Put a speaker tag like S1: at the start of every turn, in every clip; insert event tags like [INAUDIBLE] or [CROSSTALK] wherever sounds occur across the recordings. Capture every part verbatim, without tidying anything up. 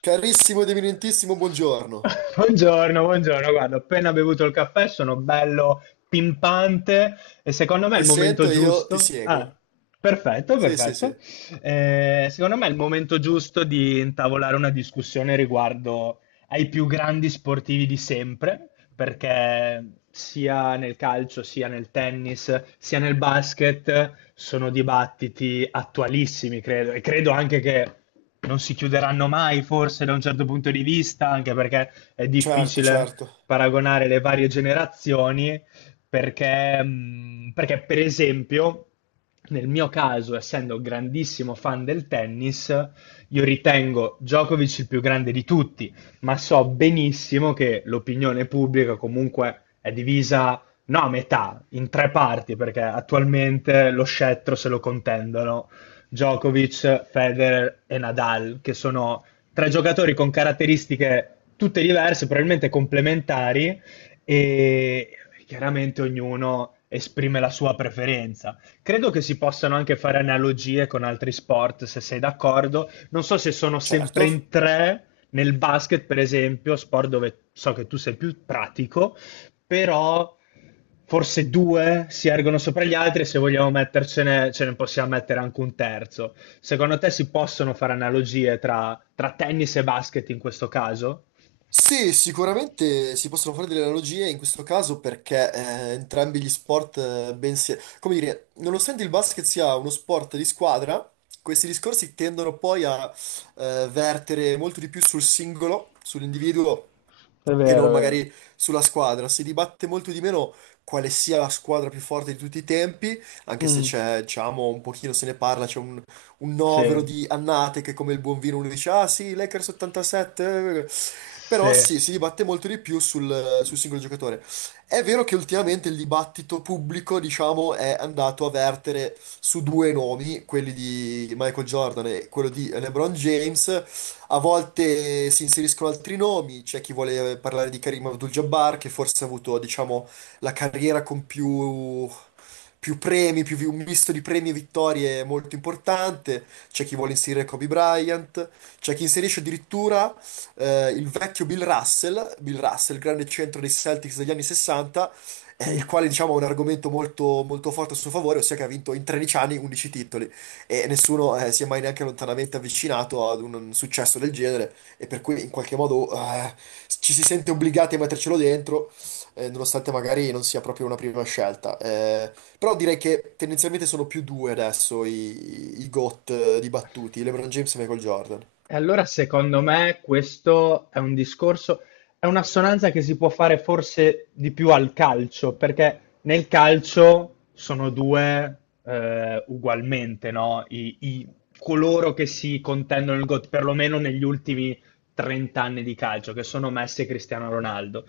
S1: Carissimo ed eminentissimo, buongiorno.
S2: Buongiorno, buongiorno. Guarda, ho appena bevuto il caffè, sono bello pimpante e secondo me è
S1: Ti
S2: il momento
S1: sento e io ti
S2: giusto.
S1: seguo.
S2: Ah, perfetto,
S1: Sì, sì, sì.
S2: perfetto. Eh, secondo me è il momento giusto di intavolare una discussione riguardo ai più grandi sportivi di sempre, perché sia nel calcio, sia nel tennis, sia nel basket sono dibattiti attualissimi, credo, e credo anche che non si chiuderanno mai, forse da un certo punto di vista, anche perché è
S1: Certo,
S2: difficile
S1: certo.
S2: paragonare le varie generazioni, perché, mh, perché per esempio, nel mio caso, essendo grandissimo fan del tennis, io ritengo Djokovic il più grande di tutti, ma so benissimo che l'opinione pubblica comunque è divisa, no, a metà, in tre parti, perché attualmente lo scettro se lo contendono Djokovic, Federer e Nadal, che sono tre giocatori con caratteristiche tutte diverse, probabilmente complementari, e chiaramente ognuno esprime la sua preferenza. Credo che si possano anche fare analogie con altri sport, se sei d'accordo. Non so se sono
S1: Certo.
S2: sempre in tre nel basket, per esempio, sport dove so che tu sei più pratico, però forse due si ergono sopra gli altri e se vogliamo mettercene, ce ne possiamo mettere anche un terzo. Secondo te si possono fare analogie tra, tra tennis e basket in questo caso?
S1: Sì, sicuramente si possono fare delle analogie in questo caso perché eh, entrambi gli sport, eh, ben si- come dire, nonostante il basket sia uno sport di squadra, questi discorsi tendono poi a eh, vertere molto di più sul singolo, sull'individuo
S2: È
S1: e non
S2: vero, è vero.
S1: magari sulla squadra. Si dibatte molto di meno quale sia la squadra più forte di tutti i tempi, anche se
S2: Mm.
S1: c'è, diciamo, un pochino se ne parla, c'è un, un
S2: Sì,
S1: novero di annate che come il buon vino uno dice, ah sì, Lakers ottantasette, eh". Però
S2: sì.
S1: sì, si dibatte molto di più sul, sul singolo giocatore. È vero che ultimamente il dibattito pubblico, diciamo, è andato a vertere su due nomi, quelli di Michael Jordan e quello di LeBron James, a volte si inseriscono altri nomi, c'è chi vuole parlare di Karim Abdul-Jabbar, che forse ha avuto, diciamo, la carriera con più, più premi, più vi- un misto di premi e vittorie molto importante, c'è chi vuole inserire Kobe Bryant, c'è chi inserisce addirittura eh, il vecchio Bill Russell, Bill Russell, grande centro dei Celtics degli anni sessanta, eh, il
S2: Mm.
S1: quale, diciamo, ha un argomento molto, molto forte a suo favore, ossia che ha vinto in tredici anni undici titoli e nessuno eh, si è mai neanche lontanamente avvicinato ad un successo del genere e per cui in qualche modo eh, ci si sente obbligati a mettercelo dentro eh, nonostante magari non sia proprio una prima scelta. Eh, però direi che tendenzialmente sono più due adesso i, i GOAT eh, dibattuti, LeBron James e Michael Jordan.
S2: E allora secondo me questo è un discorso, è un'assonanza che si può fare forse di più al calcio, perché nel calcio sono due eh, ugualmente, no? I, i- coloro che si contendono il GOAT, perlomeno negli ultimi trenta anni di calcio, che sono Messi e Cristiano Ronaldo.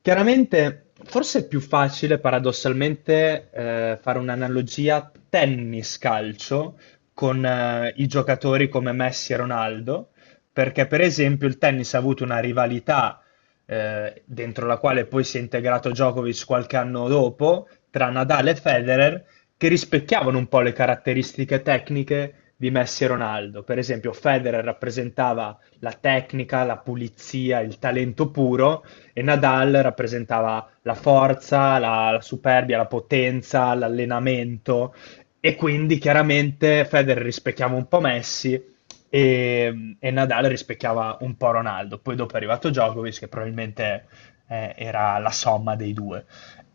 S2: Chiaramente, forse è più facile paradossalmente eh, fare un'analogia tennis-calcio con eh, i giocatori come Messi e Ronaldo, perché per esempio il tennis ha avuto una rivalità eh, dentro la quale poi si è integrato Djokovic qualche anno dopo tra Nadal e Federer, che rispecchiavano un po' le caratteristiche tecniche di Messi e Ronaldo. Per esempio, Federer rappresentava la tecnica, la pulizia, il talento puro, e Nadal rappresentava la forza, la, la superbia, la potenza, l'allenamento, e quindi chiaramente Federer rispecchiava un po' Messi e, e Nadal rispecchiava un po' Ronaldo. Poi dopo è arrivato Djokovic, che probabilmente eh, era la somma dei due.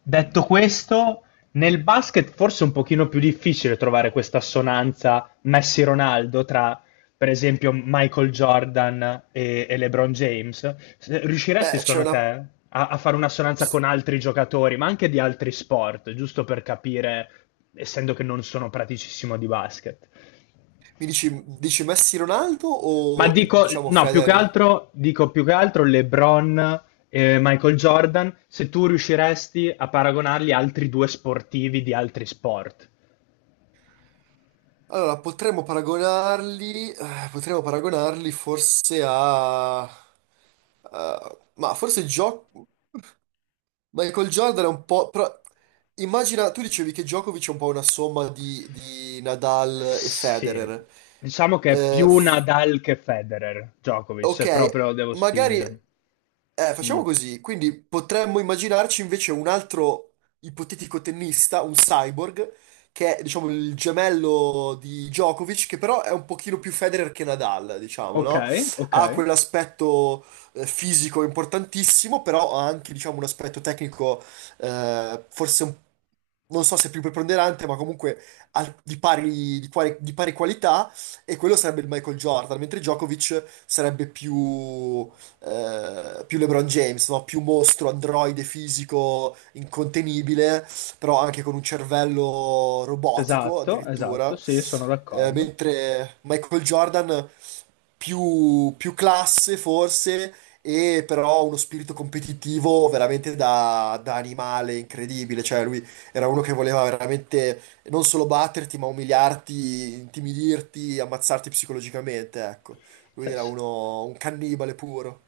S2: Detto questo, nel basket forse è un pochino più difficile trovare questa assonanza Messi-Ronaldo tra per esempio Michael Jordan e, e LeBron James, se- riusciresti
S1: Beh, c'è
S2: secondo
S1: una...
S2: te a, a fare un'assonanza con altri giocatori, ma anche di altri sport, giusto per capire, essendo che non sono praticissimo di basket?
S1: Mi dici, dici Messi Ronaldo
S2: Ma
S1: o
S2: dico,
S1: diciamo
S2: no, più che
S1: Federer?
S2: altro, dico più che altro LeBron e Michael Jordan, se tu riusciresti a paragonarli a altri due sportivi di altri sport.
S1: Allora, potremmo paragonarli, eh, potremmo paragonarli forse a... Eh, ma forse gioco Michael Jordan è un po'. Però immagina, tu dicevi che Djokovic è un po' una somma di, di Nadal e
S2: Sì,
S1: Federer.
S2: diciamo che è
S1: Eh,
S2: più
S1: f-
S2: Nadal che Federer, Djokovic, se
S1: ok,
S2: proprio devo
S1: magari.
S2: spingermi.
S1: Eh,
S2: Mh.
S1: facciamo così, quindi potremmo immaginarci invece un altro ipotetico tennista, un cyborg, che è, diciamo, il gemello di Djokovic, che però è un pochino più Federer che Nadal, diciamo, no?
S2: Okay,
S1: Ha
S2: okay.
S1: quell'aspetto eh, fisico importantissimo, però ha anche, diciamo, un aspetto tecnico eh, forse un non so se più preponderante, ma comunque al- di pari, di quali- di pari qualità, e quello sarebbe il Michael Jordan, mentre Djokovic sarebbe più eh, più LeBron James, no? Più mostro, androide fisico, incontenibile, però anche con un cervello robotico
S2: Esatto, esatto,
S1: addirittura.
S2: sì, sono
S1: Eh,
S2: d'accordo.
S1: mentre Michael Jordan più, più classe forse, e però uno spirito competitivo veramente da, da animale incredibile. Cioè lui era uno che voleva veramente non solo batterti, ma umiliarti, intimidirti, ammazzarti psicologicamente, ecco. Lui
S2: Sai
S1: era
S2: s
S1: uno, un cannibale puro.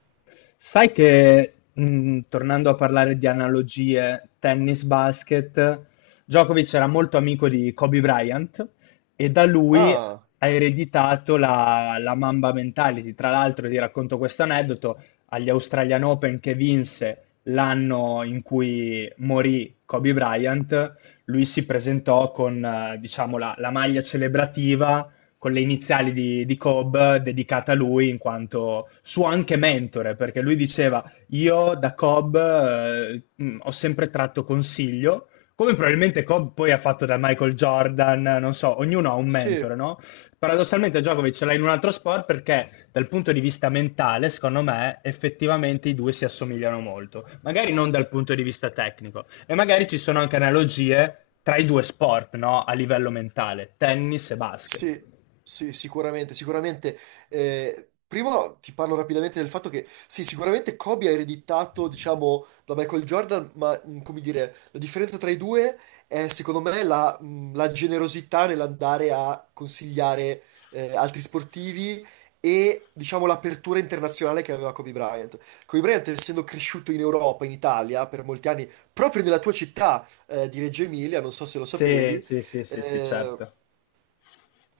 S2: Sai che, mh, tornando a parlare di analogie tennis-basket, Djokovic era molto amico di Kobe Bryant e da lui
S1: Ah,
S2: ha ereditato la, la Mamba mentality. Tra l'altro, ti racconto questo aneddoto, agli Australian Open che vinse l'anno in cui morì Kobe Bryant, lui si presentò con, eh, diciamo, la, la maglia celebrativa con le iniziali di, di Cobb dedicata a lui in quanto suo anche mentore, perché lui diceva io da Cobb eh, mh, ho sempre tratto consiglio, come probabilmente Cobb poi ha fatto da Michael Jordan, non so, ognuno ha un
S1: sì.
S2: mentore, no? Paradossalmente Djokovic ce l'ha in un altro sport perché dal punto di vista mentale, secondo me, effettivamente i due si assomigliano molto, magari non dal punto di vista tecnico e magari ci sono anche analogie tra i due sport, no? A livello mentale, tennis e basket.
S1: Sì, sì, sicuramente, sicuramente. Eh, prima ti parlo rapidamente del fatto che, sì, sicuramente Kobe ha ereditato, diciamo, da Michael Jordan, ma, mh, come dire, la differenza tra i due è, secondo me, la, mh, la generosità nell'andare a consigliare, eh, altri sportivi e, diciamo, l'apertura internazionale che aveva Kobe Bryant. Kobe Bryant, essendo cresciuto in Europa, in Italia, per molti anni, proprio nella tua città, eh, di Reggio Emilia, non so se lo
S2: Sì,
S1: sapevi,
S2: sì, sì, sì, sì,
S1: eh,
S2: certo.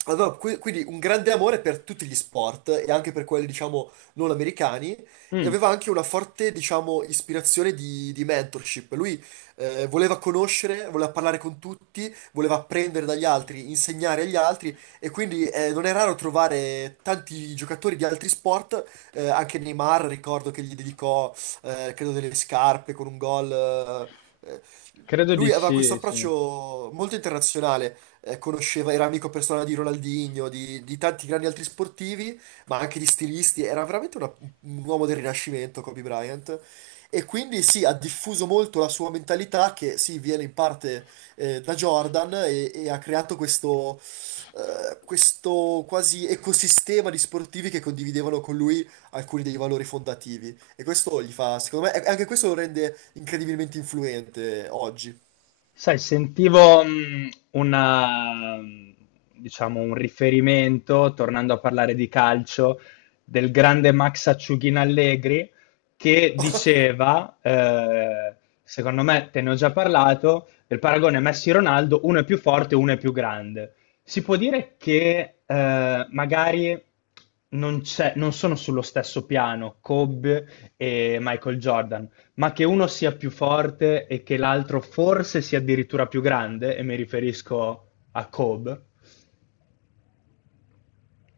S1: aveva que- quindi un grande amore per tutti gli sport e anche per quelli, diciamo, non americani e
S2: Mm,
S1: aveva anche una forte, diciamo, ispirazione di, di mentorship. Lui eh, voleva conoscere, voleva parlare con tutti, voleva apprendere dagli altri, insegnare agli altri e quindi eh, non è raro trovare tanti giocatori di altri sport, eh, anche Neymar, ricordo che gli dedicò, eh, credo, delle scarpe con un gol. eh, eh,
S2: credo di
S1: Lui aveva questo
S2: sì, sì.
S1: approccio molto internazionale eh, conosceva, era amico personale di Ronaldinho, di, di tanti grandi altri sportivi, ma anche di stilisti. Era veramente una- un uomo del Rinascimento, Kobe Bryant. E quindi sì, ha diffuso molto la sua mentalità che sì, viene in parte eh, da Jordan e, e ha creato questo, eh, questo quasi ecosistema di sportivi che condividevano con lui alcuni dei valori fondativi. E questo gli fa, secondo me, e anche questo lo rende incredibilmente influente oggi.
S2: Sai, sentivo, mhmm, una mhmm, diciamo un riferimento, tornando a parlare di calcio, del grande Max Acciughina Allegri che diceva, ehm, secondo me te ne ho già parlato, del paragone Messi-Ronaldo, uno è più forte, uno è più grande. Si può dire che, ehm, magari non c'è non sono sullo stesso piano Kobe e Michael Jordan, ma che uno sia più forte e che l'altro forse sia addirittura più grande, e mi riferisco a Kobe,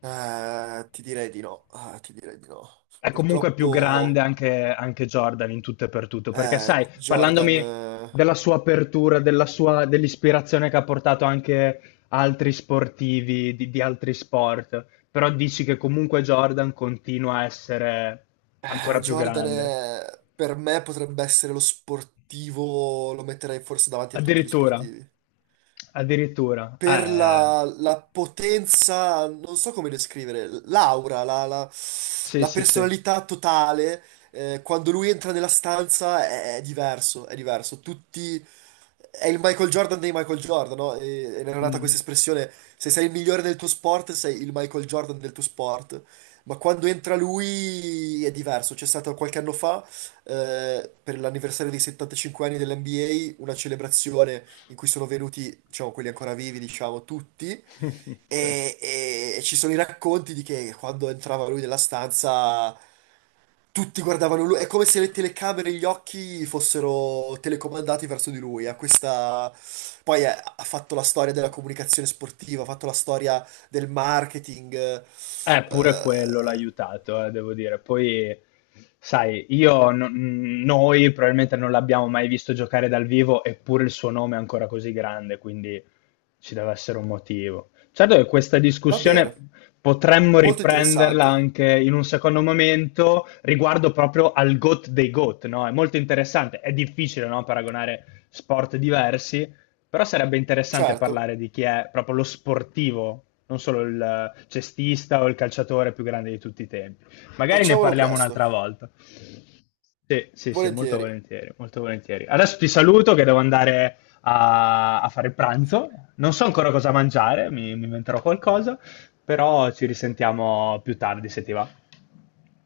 S1: Eh, ti direi di no. Ah, ti direi di no.
S2: è comunque più grande
S1: Purtroppo
S2: anche, anche Jordan in tutto e per tutto, perché
S1: eh,
S2: sai,
S1: Jordan,
S2: parlandomi
S1: eh,
S2: della sua apertura, della sua, dell'ispirazione che ha portato anche altri sportivi di, di altri sport, però dici che comunque Jordan continua a essere ancora
S1: eh,
S2: più
S1: Jordan
S2: grande.
S1: è- per me potrebbe essere lo sportivo, lo metterei forse davanti a tutti gli
S2: Addirittura,
S1: sportivi.
S2: addirittura,
S1: Per
S2: eh,
S1: la, la potenza, non so come descrivere, l'aura, la, la-
S2: sì,
S1: la
S2: sì, sì.
S1: personalità totale, eh, quando lui entra nella stanza è, è diverso, è diverso. Tutti, è il Michael Jordan dei Michael Jordan, no? E, ed era nata questa
S2: Mm.
S1: espressione, se sei il migliore del tuo sport, sei il Michael Jordan del tuo sport. Ma quando entra lui è diverso. C'è stato qualche anno fa, eh, per l'anniversario dei settantacinque anni dell'N B A, una celebrazione in cui sono venuti, diciamo, quelli ancora vivi, diciamo, tutti,
S2: [LAUGHS] Sì.
S1: e, e- e ci sono i racconti di che quando entrava lui nella stanza tutti guardavano lui, è come se le telecamere e gli occhi fossero telecomandati verso di lui, ha questa... Poi eh, ha fatto la storia della comunicazione sportiva, ha fatto la storia del marketing, eh,
S2: Eh, pure quello l'ha
S1: eh,
S2: aiutato, eh, devo dire. Poi, sai, io, no- mh, noi probabilmente non l'abbiamo mai visto giocare dal vivo, eppure il suo nome è ancora così grande, quindi ci deve essere un motivo. Certo che questa
S1: va
S2: discussione
S1: bene,
S2: potremmo
S1: molto
S2: riprenderla
S1: interessante.
S2: anche in un secondo momento riguardo proprio al GOAT dei GOAT, no? È molto interessante, è difficile, no, paragonare sport diversi, però sarebbe interessante
S1: Certo,
S2: parlare di chi è proprio lo sportivo, non solo il cestista o il calciatore più grande di tutti i tempi. Magari ne
S1: facciamolo
S2: parliamo
S1: presto,
S2: un'altra volta. Sì, sì, sì, molto
S1: volentieri.
S2: volentieri, molto volentieri. Adesso ti saluto che devo andare a, a fare il pranzo. Non so ancora cosa mangiare, mi, mi inventerò qualcosa, però ci risentiamo più tardi se ti va.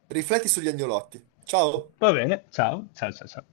S1: Rifletti sugli agnolotti. Ciao!
S2: Va bene, ciao, ciao, ciao, ciao.